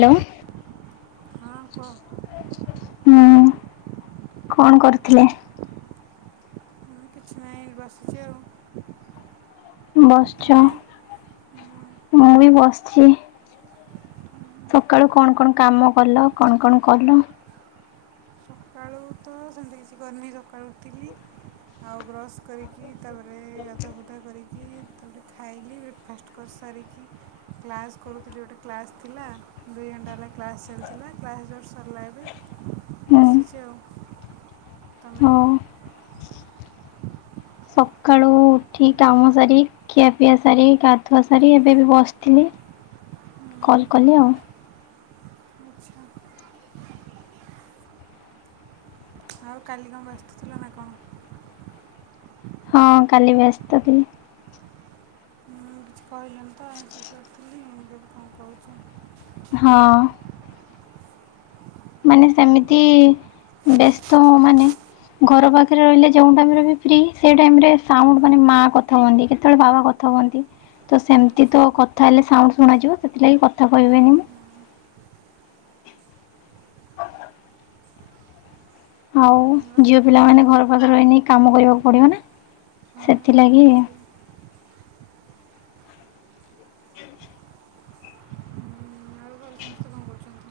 Hello. ହଁ କୁଅ। ହୁଁ କଣ କରୁଥିଲେ? କିଛି ନାହିଁ ବସିଛି ଆଉ। ବସଛ ତମେ ଉଁ, ମୁଁ ବି ବସିଛି। ସକାଳୁ କଣ କଣ କାମ କଲ କଣ କଣ କଲ? ସକାଳୁ ତ ସେମିତି କିଛି କରିନି ସକାଳୁ ଉଠିଲି ଆଉ ବ୍ରସ୍ କରିକି ତାପରେ ଗାଧାଆ ପାଧୂଆ କରିକି ତାପରେ ଖାଇଲି। ଫାଷ୍ଟ କରି ସାରିକି କ୍ଲାସ୍ କରୁଥିଲି ଗୋଟେ କ୍ଲାସ୍ ଥିଲା ଦୁଇ ଘଣ୍ଟା ହେଲା କ୍ଲାସ୍ ଚାଲିଥିଲା କ୍ଲାସ୍ ଯୁଷ୍ଟ୍ ସରିଲା ଏବେ। ହୁଁ ଚି ଆଉ ତମେ? ହଉ। ସକାଳୁ ଉଠି କାମ ସାରି ଖିଆପିଆ ସାରି ଗାଧୁଆ ସାରି ଏବେ ବି ବସିଥିଲି ଉଁ, କଲ୍ କଲି ଆଉ। ଆଚ୍ଛା [unintelligible] ଆଉ କାଲି କଣ ବ୍ୟସ୍ତୁଥିଲ ନା କଣ? ହଁ କାଲି ବ୍ୟସ୍ତଥିଲି। ମୁଁ କିଛି କହିଲନି ତ ଆ ଶେଷ ଥିଲି ଏବେ କଣ କହୁଛ? ହଁ। ମାନେ ସେମିତି ବ୍ୟସ୍ତ ମାନେ? ଘର ପାଖରେ ରହିଲେ ଯେଉଁ ଟାଇମରେ ବି ଫ୍ରି ସେଇ ଟାଇମ ରେ ସାଉଣ୍ଡ ମାନେ ମା କଥା ହୁଅନ୍ତି କେତେଳେ ବାବା କ ଥା ହୁଅନ୍ତି ତ ସେମିତି ଆଚ୍ଛା ତ କଥା ହେଲେ ସାଉଣ୍ଡ ଶୁଣାଯିବ ସେଥିଲାଗି କଥା ହଁ କହିବିନି ମୁଁ। ଆଉ ଝିଅ ପିଲା ମାନେ ଘରେ ଘର ସବୁ ପାଖରେ ରହିନେ ହିଁ କାମ କରିବାକୁ ପଡିବ ନା ହଁ ସେଥିଲାଗି। ହଁ ସେ [unintelligible] ଆଉ ଘରେ ସମସ୍ତେ କ'ଣ କରୁଛନ୍ତି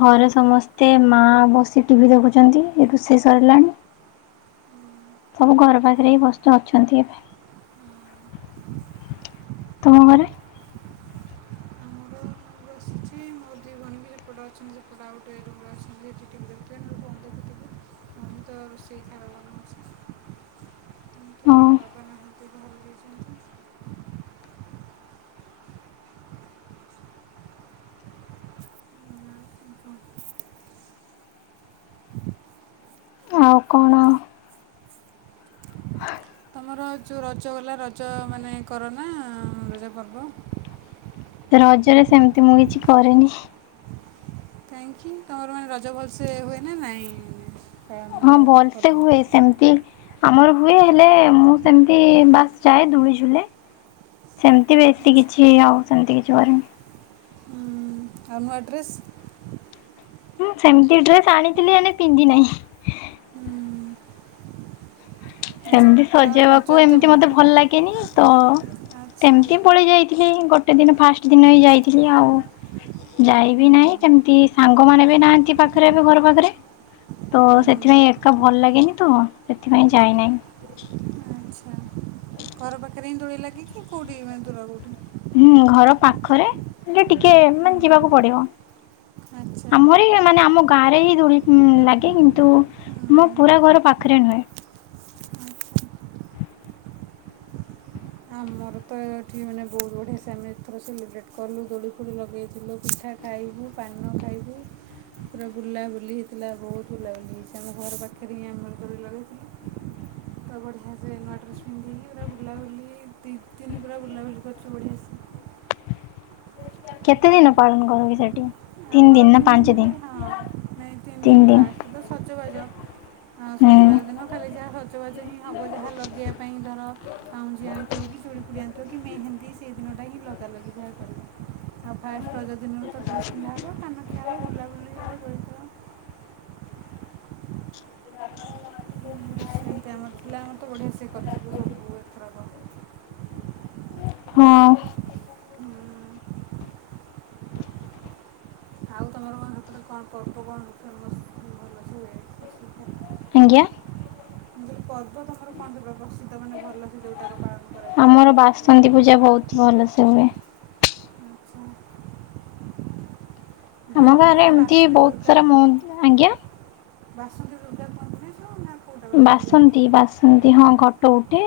ଘରେ ସମସ୍ତେ ମା ବସି ଟିଭି ଦେଖୁଛନ୍ତି ରୋଷେଇ ସରିଲାଣି। ସବୁ ଘର ପାଖରେ ଏଇ ବସ ଛ ଅଛନ୍ତି ଏବେ। ତୁମ ଘରେ? ମୋ ଦି ଭୋଉଣି ହେପଟେ ଅଛନ୍ତି ସେପଟେ ଆଉ ଗୋଟେ ରୁମ୍ ରେ ଅଛନ୍ତି ଟିଭି ଦେଖୁଥିବ ନ ହେଲେ ଫୋନ୍ ଦେଖୁିଥିବେ। ମୁଁ ତ ରୋଷେଇ ଖାଇବା ବନଉଚି। ହଁ କିୁନ୍ତୁ ବାବା ନାହାନ୍ତି ବାହାରୁକୁ ଯାଇଛନ୍ତି। କ'ଣ? ଆଉ କଣ? ତମର ଯୋଉ ରଜ ଗଲା ରଜ ମାନେ କରନା ରଜ ପର୍ବ? ରଜରେ ସେମିତି ମୁଁ କିଛି କରେନି। କାଇଁକି ତମର ମାନେ ରଜ ଭଲସେ ହୁଏ ନା ନାଇଁ? ହଁ ଭଲସେ ହୁଏ ସେମିତି ଆମର ହୁଏ ହେଲେ ମୁଁ ସେମତି ବାସ୍ ଯାଏ ଦୋଳିଝୁଲେ। ସେମିତି ବେଶୀ କିଛି ଆଉ ସେମିତି କିଛି କରେନି। ଆଉ ନୂଆ ଡ଼୍ରେସ୍। ହୁଁ ସେମିତି ଡ୍ରେସ୍ ଆଣିଥିଲି ହେଲେ ପିନ୍ଧି ନାହିଁ। ଆଚ୍ଛା ସେମତି ତା ରଜ ସଜେଇବାକୁ ଏତେ ଏମିତି ମତେ ଭଲ ଲାଗେନି ତ ଆଚ୍ଛା ସେମିତି ପଳେଇ ଯାଇ ଥିଲି ଗୋଟେ ଦିନ ଫାଷ୍ଟ ଦିନ ଇ ଯାଇଥିଲି ଆଉ ଯାଇବି ନାହିଁ ସେମତି ସାଙ୍ଗମାନେ ବି ନାହାନ୍ତି ପାଖରେ ଏବେ ଘର ପାଖରେ ତ ସେଥିପାଇଁ ତ ଭଲ ଲାଗିନି ତ ସେଥିପାଇଁ ଯାଇନେଇଁ। ଆଚ୍ଛା ଘର ପାଖରେ ହିଁ ଦୋଳି ଲାଗିଛି କୋଉଠି ଦୁର କୋଉଠି। ହୁଁ ଘର ପାଖରେ ହେଲେ ଟିକେ ମାନେ ଯିବାକୁ ପଡିବ। ଆଚ୍ଛା ଆମରି ମାନେ ଆମ ଗାଁ ରେ ହିଁ ଦୁଳି ହୁଁ ଲାଗେ କିନ୍ତୁ ମୋ ପୁରା ଘର ପାଖରେ ନୁହେଁ। ଆମର ତ ଏଠି ମାନେ ବୋହୁତ ବଢ଼ିଆ ସେମି ଏଥର ସେଲିବ୍ରେଟ୍ କଲୁ ଦୋଳି ଫୋଳି ଲଗେଇଥିଲୁ ପିଠା ଖାଇବୁ ପାନ ଖାଇବୁ ପୁରା ବୁଲାବୁଲି ହେଇଥିଲା ବୋହୁତ ବୁଲାବୁଲି ହେଇଛି ଆମ ଘର ପାଖରେ ହିଁ ଆମରି ଦୋଳି ଲଗେଇଥିଲୁ। ତ ବଢିଆସେ ନୁଆ ଡ୍ରେସ୍ ପିନ୍ଧିକି ପୁରା ବୁଲାବୁଲି। ଦି ଦିନି ପୁରା ବୁଲାବୁଲି କରିଛୁ ବଢିଆ ସେ। କେତେ ଦିନ ପାଳନ କରକି ସେଟି? ଆମର ତିନି ଦିନ ହୁଏ ହଁ ନାଇଁ ତିନି ଦିନ ଫାଷ୍ଟ ତ ସଜବାଜ। ହଁ ହୁଁ ସଜବାଜ ଦିନ ଖାଲି ଯାହା ସଜ୍ ଜବାଜ ହିଁ ହବ ଯାହା ଲଗେଇବା ପାଇଁ ଧର ପାଉଁଜି ଆଣିଥିବ କି ଚୁଡ଼ି ଫୁଡ଼ି ଆଣିଥିବ କି ମେହେନ୍ଦି ସେଇ ଦିନଟା ହିଁ ଲଗ ଲଗାଲଗି ଯାହା କରିବୁ। ଆଉ ଫାଷ୍ଟ ରଜ ଦିନରୁ ତ ଡ୍ରେସ୍ ପିନ୍ଧା ହେବ ପାନ ଖିଆ ହେବ ବୁଲାବୁଲି ହବ ଦୋଳି ଖେଳ। [inaudible] [unintelligible] ଆମର ତ ବଢିଆ ସେ କରିଥିଲୁ ସବୁ ଏଥରକ। ହଁ। ହୁଁ। ଆଉ ତମର କଣ ସେପଟେ କଣ ପର୍ବ କଣ ଫେମସ ଭଲସେ ହୁଏ [unintelligible] ଆଁଜ୍ଞା। ମୁଁ କହିଲି ପର୍ବ ତମର କଣ ସେପଟେ ପ୍ରସିଦ୍ଧ ମାନେ ଭଲସେ ଯୋଉଟାକ ପାଳନ କରାଯାଏ କୋଉ ପର୍ବ? ପୁଜା ବହୁତ ଭଲସେ ହୁଏ। [unintelligible] ଆମ ଯୋଉ ଗାଁରେ ହୁଏ ନା ଏମିତି ବାସନ୍ତୀ ବହୁତ ଦୁର୍ଗା। ସାରା ମୁଁ ଆଜ୍ଞା। ବାସନ୍ତି ଦୁର୍ଗା କୁହନ୍ତି ନାଇଁ ସବୁ ନା କୋଉଟା ବାସନ୍ତୀ ଦୁର୍ଗା ବାସନ୍ତି ବାସ୍ ଏମତି ହଁ ଘଟ ଉଠେ,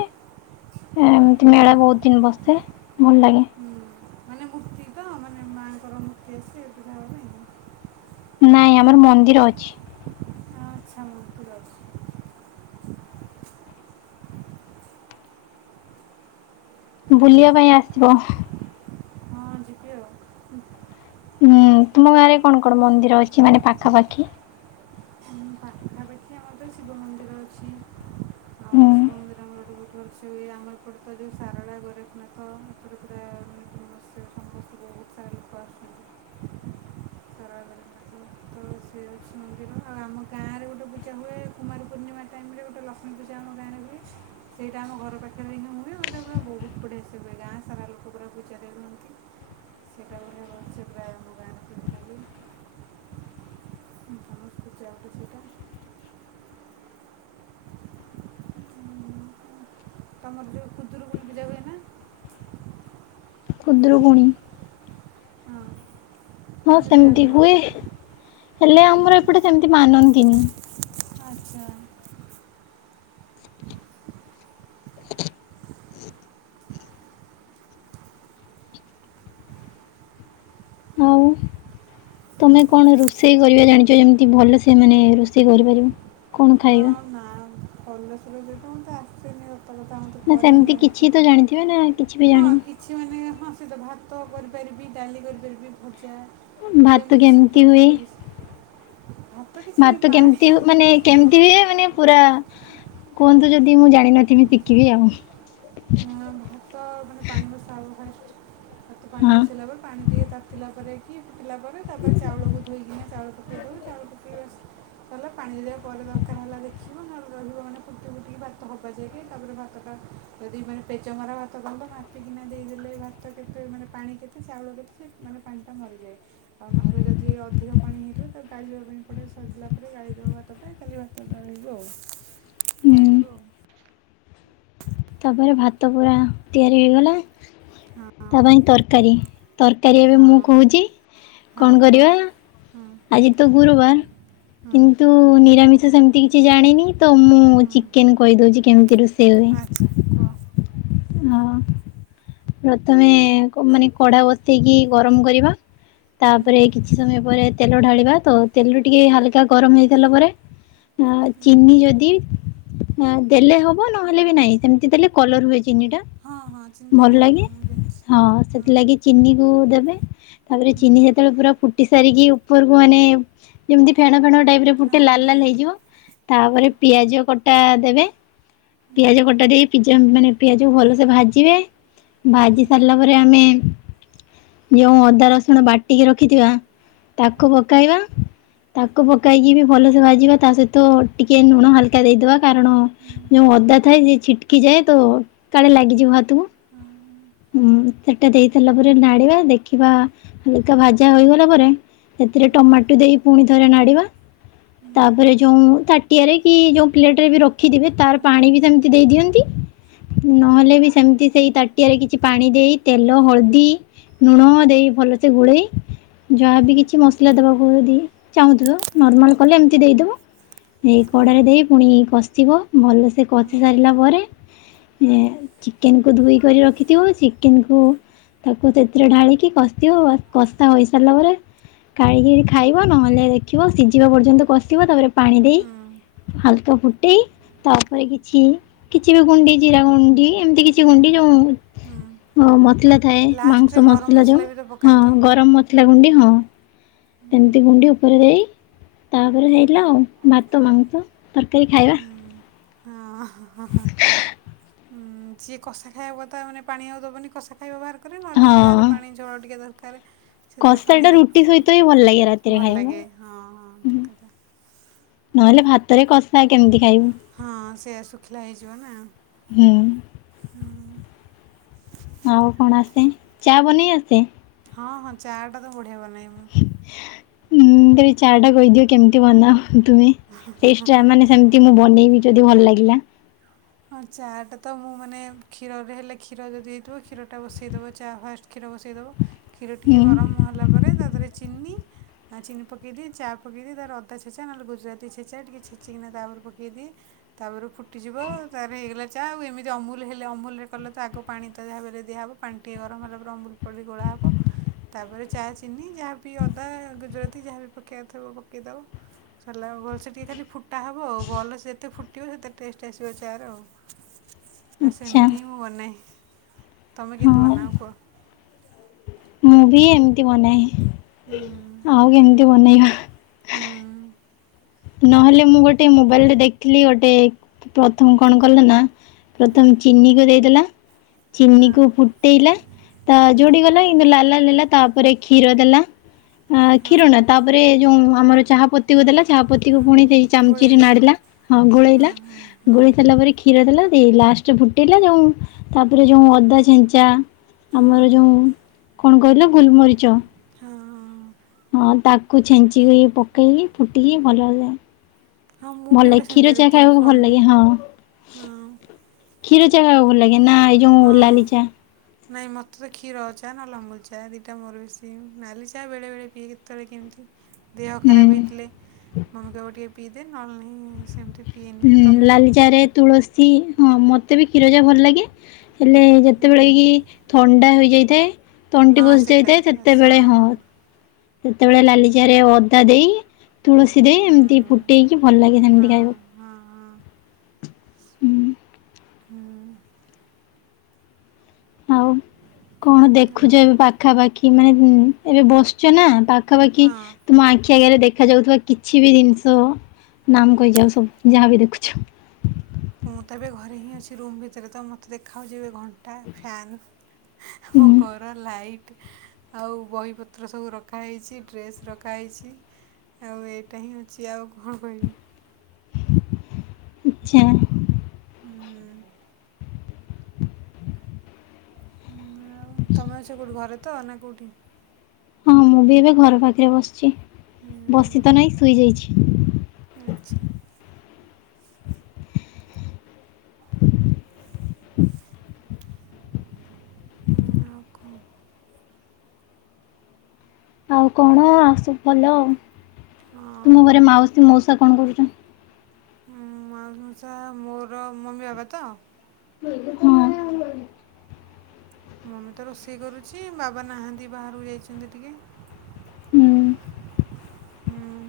ଏମିତି ମେଳା ବହୁତ ଦିନ ବସେ ଭଲ ଲାଗେ। ଉଁ ମାନେ ମୂର୍ତ୍ତି ତ ମାନେ ମାଆଙ୍କର ମୂର୍ତ୍ତି ଆସେ ପୂଜା ହବା ପାଇଁ? ନାଇଁ ଆମର ମନ୍ଦିର ଅଛି। ଆଚ୍ଛା ମନ୍ଦିର ଅଛି। ବୁଲିବା ପାଇଁ ଆସିବ। ଅଛି ହଁ ଯିବି ଆଉ ହୁଁ ନାଁ ତୁମ ଗାଁରେ କଣ କଣ ମନ୍ଦିର ଅଛି ମାନେ ପାଖାପାଖି? ଉଁ ପାଖାପାଖି ଆମ ଟେ ଶିବ ମନ୍ଦିର ଅଛି। ଆଉ ହୁଁ। ଶିବ ମନ୍ଦିର ଆମର ଗୋଟେ ବି ଠସ୍ ଉଇ ଆମ ଏପଟେ ତ ଯୋଉ ସାରଳା ଗୋରେଖନାଥ ଏପଟ ପୁରା ମସ୍ୟ ସମସ୍ତେ ବହୁତ ସାରା ଲୋକ ଆସୁଛନ୍ତି। ସାରଳା ଗୋରେଖନାଥ ତ ସେ ଅଛି ମନ୍ଦିର। ଆଉ ଆମ ଗାଁରେ ଗୋଟେ ବୁ ଜା ହୁଏ କୁମାର ପୂର୍ଣ୍ଣିମା ଟାଇମ୍ ରେ ଗୋଟେ ଲକ୍ଷ୍ମୀ ପୂଜା ଆମ ଗାଁରେ ହୁଏ ସେଇଟା ଆମ ଘର ପା ଟାଇ ହେଁ ହୁଏ ବଲେ ପୁରା ବହୁତ ବଢ଼ିଆସେ ହୁଏ ଗାଁ ସାରା ଲୋକ ପୁରା ପୁଜାରେ ରୁହନ୍ତି। ସେଇଟା ବଢ଼ିଆ ଗଛେ ପ୍ରାୟ ଆମ ଗାଁରେ [unintelligible] ହୁଏ। ଉଁ ସମସ୍ତେ ଯାହାଠୁ ସେଇଟା ଉଁ, ତମର ଯୋଉ ଖୁଦୁରୁକୁଣୀ ପୂଜା ହୁଏ ନାଁ? ଖୁଦୁରୁକୁଣୀ। ହଁ। ହଁ ନା ସେଇଟା ସେମତି ଜାଣିନ ହୁଏ ହେଲେ ଆମର ଏପଟେ ସେମତି ମାନନ୍ତିନି। ହଁ। ଆଉ ତମେ କଣ ରୋଷେଇ କରିବା ଜାଣିଚ ଯେମିତି ଭଲସେ ମାନେ ରୋଷେଇ କରିପାରିବ, କଣ ଖାଇ ନାଁ ଭଲସେ ରୋଷେଇ ତ ମତେ ଆସେନି। ତମେ ତ ଆମତି ନା କରେନି ସେମିତି କିଛି ଏମିତି। ତ ଜାଣିଥିବେ ନା କିଛି ବି ଜାଣିନି ଛିମାନେ ହଁ ସେଇ ତ ଭାତ କରିପାରିବି ଡାଲି କରିପାରିବି ଭଜା ଭାତ ଏମତି କେମିତି ସିମ୍ପୁଲ ହୁଏ? ଖାଇବା କିଛି ଭାତ କିଛି ନାହିଁ ପାଣି କେମତି ବି ମାନେ ପୁରା କୁହନ୍ତୁ ଯଦି ମୁଁ ଜାଣିନଥିମି ଶିଖିବି ଆଉ। ଉଁ ଅ ଭାତ ମାନେ ପାଣି ବସା ହବ ଫାଷ୍ଟ। ଏତେ ପାଣି ହଁ ବସେଇଲା ପରେ ପାଣି ଟିଏ ତାତିଲା ପରେ କି ଫୁଟିଲା ପରେ ତାପରେ ଚାଉଳକୁ ଧୋଇକିନା ଚାଉଳ ପକେଇ ଦବ ଚାଉଳ ପକେଇ ବାସ୍ ତାଲା ପାଣି ଦେବା ପରେ ଦରକାର ହେଲା ଦେଖିବ ନହେଲେ ରହିବ ମାନେ ଫୁଟି ଫୁଟିକି ଭାତ ହବା ଯାକେ ତାପରେ ଭାତଟା ଯଦି ମାନେ ପେଜମରା ଭାତ କଲ ମାପିକିନା ଦେଇଦେଲେ ଭାତ କେତେ ମାନେ ପାଣି କେତେ ଚାଉଳ କେ ଛେ ମାନେ ପାଣିଟା ମରିଯାଏ। ଆଉ ନହେଲେ ଯଦି ଅଧିକ ପାଣି ହେଇଥିବ ତାକୁ ଗାଳିବା ପାଇଁ ପଡ଼େ ସରିଲା ପରେ ଗାଳି ଦବ ଭାତ। ଏ କାଲି ଭାତଟା ରହିଯିବ ଆଉ ହୁଁ। ପାଣିବୁ ଆଉ। ତାପରେ ଭାତ ପୁରା ତିଆରି ହେଇଗଲା। ହଁ ତା ପାଇଁ ତରକାରୀ ତରକାରୀ ଏବେ ମୁଁ ହଁ କହୁଚି। ହଁ କଣ କୁହ କରିବା ହୁଁ ଆଜି ତ ଗୁରୁବାର। ହୁଁ କିନ୍ତୁ ନିରାମିଷ ସେମତି କିଛି ଜାଣିନି ତ ମୁଁ ହୁଁ ଚିକେନ୍ କହିଦୋଉଚି କେମିତି ରୋଷ୍ ଆଚ୍ଛା କୁହ। ହ ପ୍ରଥମେ କ ମାନେ କଢ଼ା ବସେଇକି ଗରମ କରିବା। ତାପରେ କିଛି ସମୟ ପରେ ତେଲ ଢାଳିବା ତ ତେଲ ଟିକେ ହାଲକା ଗରମ ହେଇ ସାରଲା ପରେ ଆ ଚିନି ଯଦି ଆଁ ଦେଲେ ହବ ନହେଲେ ବି ନାହିଁ ସେମିତି ଦେଲେ କଲର ହୁଏ ଚିନି ଟା। ହଁ ହଁ ଚିନ୍ତା ଭଲ ଦିଆ ଲାଗେ। ହୁଏ ମୁଁ ଜାଣିଛି ହଁ ସେଥିଲାଗି ଚିନି କୁ ଦେବେ, ତାପରେ ଚିନି ଯେତେବେଳେ ପୁରା ଫୁଟି ସାରିକି ଉପରକୁ ମାନେ ଯେମିତି ଫେଣ ଫେଣ ଟାଇପରେ ହଁ ଫୁଟେ ଲାଲ ହଁ ଲାଲ ହେଇଯିବ। ତାପରେ ପିଆଜ କଟା ଦେବେ, ହୁଁ ପିଆଜ କଟା ଦେଇ ପିଜା ମାନେ ପିଆଜକୁ ଭଲସେ ଭାଜିବେ ହୁଁ ଭାଜି ସାରିଲା ପରେ ଆମେ ଯୋଉ ଅଦା ରସୁଣ ବାଟିକି ରଖିଥିବା ହଁ ତାକୁ ପକେଇବା। ତାକୁ ପକାଇକି ବି ଭଲସେ ଭାଜିବା ତା ସହିତ ଟିକେ ଲୁଣ ହାଲକା ଦେଇଦବା କାରଣ ହୁଁ ଯୋଉ ଅଦା ଥାଏ ସେ ଛିଟକି ଯାଏ ତ କାଳେ ହଁ ଲାଗିଯିବ ହାତକୁ। ହଁ ହଁ ହୁଁ ସେଟା ଦେଇସାରିଲାପରେ ନାଡିବା ଦେଖିବା ହାଲକା ଭାଜା ହେଇଗଲା ପରେ ସେଥିରେ ହୁଁ ଟମାଟୋ ଦେଇ ପୁଣି ଥରେ ନାଡିବା ହୁଁ ତାପରେ ଯୋଉ ତା ଟିଏରେ କି ଯୋଉ ପ୍ଲେଟ ରେ ବି ରଖିଥିବ ତାର ହଁ ପାଣି ବି ସେମିତି ଦେଇ ଦିଅନ୍ତି। ନହେଲେ ବି ହୁଁ ସେମିତି ସେଇ ତାଟିଆରେ କିଛି କିଛି ପାଣି ଦେଇ ତେଲ ହଳଦୀ ଲୁଣ ଦେଇ ଭଲସେ ଗୋଳେଇ ଯାହାବି କିଛି ମସଲା ଦେବାକୁ ଯଦି ଚାହୁଁଥିବ, ନର୍ମାଲ କଲେ ଏମିତି ଦେଇଦବ। ଏଇ କଡ଼ାରେ ହଁ ଦେଇ ପୁଣି କଷିବ। ଭଲସେ ହଁ ହୁଁ କଷି ସାରିଲା ପରେ ଏ ଚିକେନ କୁ ଧୋଇ କରି ରଖ ରଖିଥିବ, ଚିକେନକୁୁ ତାକୁ ସେଥିରେ ଢାଳିକି କଷିବ, କଷା ହୋଇସାରିଲା ପରେ କାଢ଼ି କିରି ଖାଇବ ନହେଲେ ଦେଖିବ ସିଝିବା ପର୍ଯ୍ୟନ୍ତ କଷିବ, ତାପରେ ପାଣି ଦେଇ, ହାଲକା ଫୁଟେଇ ତାପରେ କିଛି କିଛି ବି ଗୁଣ୍ଡି ଜିରା ଗୁଣ୍ଡି ଏମିତି କିଛି ଗୁଣ୍ଡି ଯୋଉ ହୁଁ ହଁ ମସଲା ଥାଏ ଲାଷ୍ଟରେ ମାଂସ ଗରମ ମସଲା ଯୋଉ ବି ତ ହଁ ପକାନ୍ତି ଗରମ ମସଲା ଗୁଣ୍ଡି ହଁ। ସେମିତି ଗୁଣ୍ଡି ଉପରେ ଦେଇ ତାପରେ ହେଇଲା ଆଉ ଭାତ ମାଂସ ତରକାରୀ ଖାଇବା। ହ ହ ଉଁ ଯିଏ କଷା ଖାଇବ ତା ମାନେ ପାଣି ଆଉ ଦେବନି କଷା ଖ ଖାଇବ ବାହର କରି ନହେଲେ ଯାହାର ହଁ ପାଣି ଝୋଳ ଟିକେ ଦରକାର, ସେଥିରେ ପାଣି କଷାଟା ଦେଇକି ରୁଟି ସହିତ ହିଁ ଭଲ ଲାଗେ ଫୁଟେଇବା ରାତିରେ ଭଲ ଖାଇବା। ଲାଗେ ହଁ ହଁ ହୁଁ। ଠିକ କଥା। ନହେଲେ ଭାତରେ କଷା କେମିତି ଖାଇବୁ? ହଁ ସେଇଆ ଶୁଖିଲା ହେଇଯିବ ନା। ହୁଁ। ହୁଁ। ଆଉ କଣ ଆସେ ଚା ବନେଇ ଆସେ? ହଁ ହଁ ଚା ଟା ତ ବଢ଼ିଆ ବନାଏ ମୁଁ। ହଁ ତେବେ ଚା ଟା କହିଦିଅ କେମିତି ବନାଅ ତୁମେ? ସେଇ ଚା ମାନେ ସେମ କି ମୁଁ ବନେଇବି ଯଦି ଭଲ ଲାଗିଲା। ହଁ ଚା ଟା ତ ମୁଁ ମାନେ କ୍ଷୀରରେ ହେଲେ କ୍ଷୀର ଯଦି ହେଇଥିବ କ୍ଷୀରଟା ବସେଇଦେବ ଚା ଫାଷ୍ଟ। କ୍ଷୀର ବସେଇଦବ କ୍ଷୀର ଟିକେ ହୁଁ ଗରମ ହେଲା ପରେ ତା ଦେହରେ ଚିନି ଆ ଚିନି ପକେଇଦିଏ ଚା ପକେଇଦିଏ ତାପରେ ଅଦା ଛେଚା ନହେଲେ ଗୁଜୁରାତି ଛେଚା ଟିକେ ଛେଚିକିନା ତାପର ପକେଇଦିଏ। ତାପରେ ଫୁଟିଯିବ। ତାପରେ ହେଇଗଲା ଚା ଆଉ। ଏମିତି ଅମୁଲ ହେଲେ ଅମୁଲରେ କଲେ ତ ଆଗ ପାଣି ତା ଭାବରେ ଦିଆହେବ ପାଣି ଟିକିଏ ଗରମ ହେଲା ପରେ ଅମୁ ଳି ଗୋଳା ହେବ। ତା ପରେ ଚା ଚିନି ଯାହାବି ଅଦା ଗୁଜୁରାତି ଯାହାବି ପକେଇବାର ପକେଇଦବ। ହେଲାବେଳସୁକି ଟିକିଏ ଖାଲି ଫୁଟା ହେବ ଆଉ ଭଲସେ ଯେତେ ଫୁଟିବ ସେତେ ଟେଷ୍ଟ ଆସିବ ଚା। ତାର ନା ଆଚ୍ଛା। ସେମିତି ହିଁ ମୁଁ ବନାଏ। ତମେ ହଁ କେମିତି ବନାଅ କୁହ? ମୁଁ ବି ଏମିତି ବନାଏ ହୁଁ ଆଉ କେମିତି ବନେଇବା। ହଁ। ନହେଲେ ମୁଁ ଗୋଟେ ମୋବାଇଲରେ ଦେଖିଲି ଗୋଟେ ପ୍ରଥମ କଣ କଲେ ନା ପ୍ରଥମ ଚିନିକୁ ଦେଇଦେଲା ହଁ ଚିନିକୁ ଫୁଟେଇଲା ତା ହଁ ଯୋଡି ଗଲା କିନ୍ତୁ ଲାଲା ଲଲା ତାପରେ କ୍ଷୀର ଦେଲା। ଆ ହଁ କ୍ଷୀରଣା ତାପରେ ଯୋଉ ଆମର ଚାହା ପତିକୁ ଦେଲା ଚାହା ହୁଁ ପୋତିକୁ ପୁଣି ସେଇ ହୁଁ ଚାମଚିରେ ଗୋଳେଇଦିଏ। ନାଡ଼ିଲା ହଁ ଗୋଳେଇଲା। ହଁ ହଁ ଗୋଳି ସାରିଲା ପରେ କ୍ଷୀର ଦେଲା ଦେଇ ଲାଷ୍ଟ ଫୁଟେଇଲା ଯୋଉ ତାପରେ ଯୋଉ ଅଦା ଛେଞ୍ଚା ହଁ ଆମର ଯୋଉଁ କଣ କହିଲା ଗୋଲମରିଚ। ହଁ ହଁ ହଁ ତାକୁ ଛେଞ୍ଚିକି ପକେଇକି ଫୁଟିକି ଭଲଯାଏ। ହଁ ମୁଁ ଭଲ ବି ଲାଗେ ଗୋଟେ କ୍ଷୀର ସେମିତିଆ ଚାହା ଦେଖିଥିଲି ଖାଇବାକୁ ଭଲ ଫୋନରେ। ଲାଗେ ହଁ। କ୍ଷୀର ଚା କାହାକୁ ଭଲ ଲାଗେ ନା ଏଇ ଯଉ ଲାଲି ଚା? ନାହିଁ ମୋତେ ତ କ୍ଷୀର ଚା ନା ଅମୁଲ ଚା ଦୁଇଟା ମୋର ବେଶୀ ନାଲି ଚା ବେଳେବେେଳେ ପିଏ କେତେବେଳେ କେମିତି? ଦେହ ଖରାପ ହୁଁ। ହେଇଥିଲେ ମମି କହିବ ଟିକେ ପିଇଦେ ନହେଲେ ନାଇଁ ସେମତି ହୁଁ ଲାଲିଚା ରେ ତୁଳସୀ ହଁ ମତେ ବି କ୍ଷୀର ଚା ଭଲ ଲାଗେ। ହେଲେ ହୁଁ ଯେତେବେଳେ କି ଥଣ୍ଡା ହୋଇଯାଇଥାଏ ତଣ୍ଟି ହଁ ସେଇଟା ବସିଯାଇଥାଏ ବାସ୍ ସେତେବେଳେ ହଁ। ସେତେବେଳେ ଲାଲି ଚାରେ ଅଦା ଦେଇ ତୁଳସୀ ଦେଇ ହୁଁ। ଏମିତି ଫୁଟେଇକି ଭଲ ଲାଗେ ହଁ ସେମିତି ଖାଇବାକୁ। ହଁ ହଁ। ହୁଁ ହୁଁ ଆଉ କଣ ଦେଖୁଛ ଆଉ ଏବେ ପାଖାପାଖି ମାନେ ଏବେ ବସଛ ନା? ପାଖାପାଖି ହଁ। ତୁମ ଆଖି ଆଗରେ ଦେଖାଯାଉଥିବା କିଛି ବି ଜିନିଷ ନାମ କହିଯାଉ ସବୁ ଯାହାବି ଦେଖୁଛୁ? ମୁଁ ତ ଏବେ ଘରେ ହିଁ ଅଛି ରୁମ୍ ଭିତରେ ତ ମୋତେ ଦେଖାହେଉଛି ଏବେ ଘଣ୍ଟା ଫ୍ୟାନ୍। ମୋ ହୁଁ ଘର ଲାଇଟ୍। ଆଉ ବହିପତ୍ର ସବୁ ରଖାହେଇଛି ଡ୍ରେସ୍ ରଖାହେଇଛି। ଆଉ ଏଇଟା ହିଁ ଅଛି ଆଉ କଣ କହିବି? ଆଛା। ହୁଁ ଆଉ ତମେ ଅଛ କୋଉଠି ଘରେ ତ ନା କୋଉଠି? ହଁ ମୁଁ ବି ଏବେ ଘର ପାଖରେ ବସିଛି ହୁଁ ବସି ତ ନାହିଁ ଶୋଇଯାଇଛି। ଆଚ୍ଛା। ହଁ ଆଉ କ? ଆଉ କଣ ସବୁ ଭଲ ଆଉ ହଁ ତୁମ ଘରେ ମାଉସୀ ମଉସା କଣ କରୁଛନ୍ତି? ମଉସା ମୋର ମମି ବାବା ତ? ହ ମମି ତ ରୋଷେଇ କରୁଛି ବାବା ନାହାନ୍ତି ବାହାରକୁ ଯାଇଛନ୍ତି ଟିକେ ହୁଁ। ହୁଁ।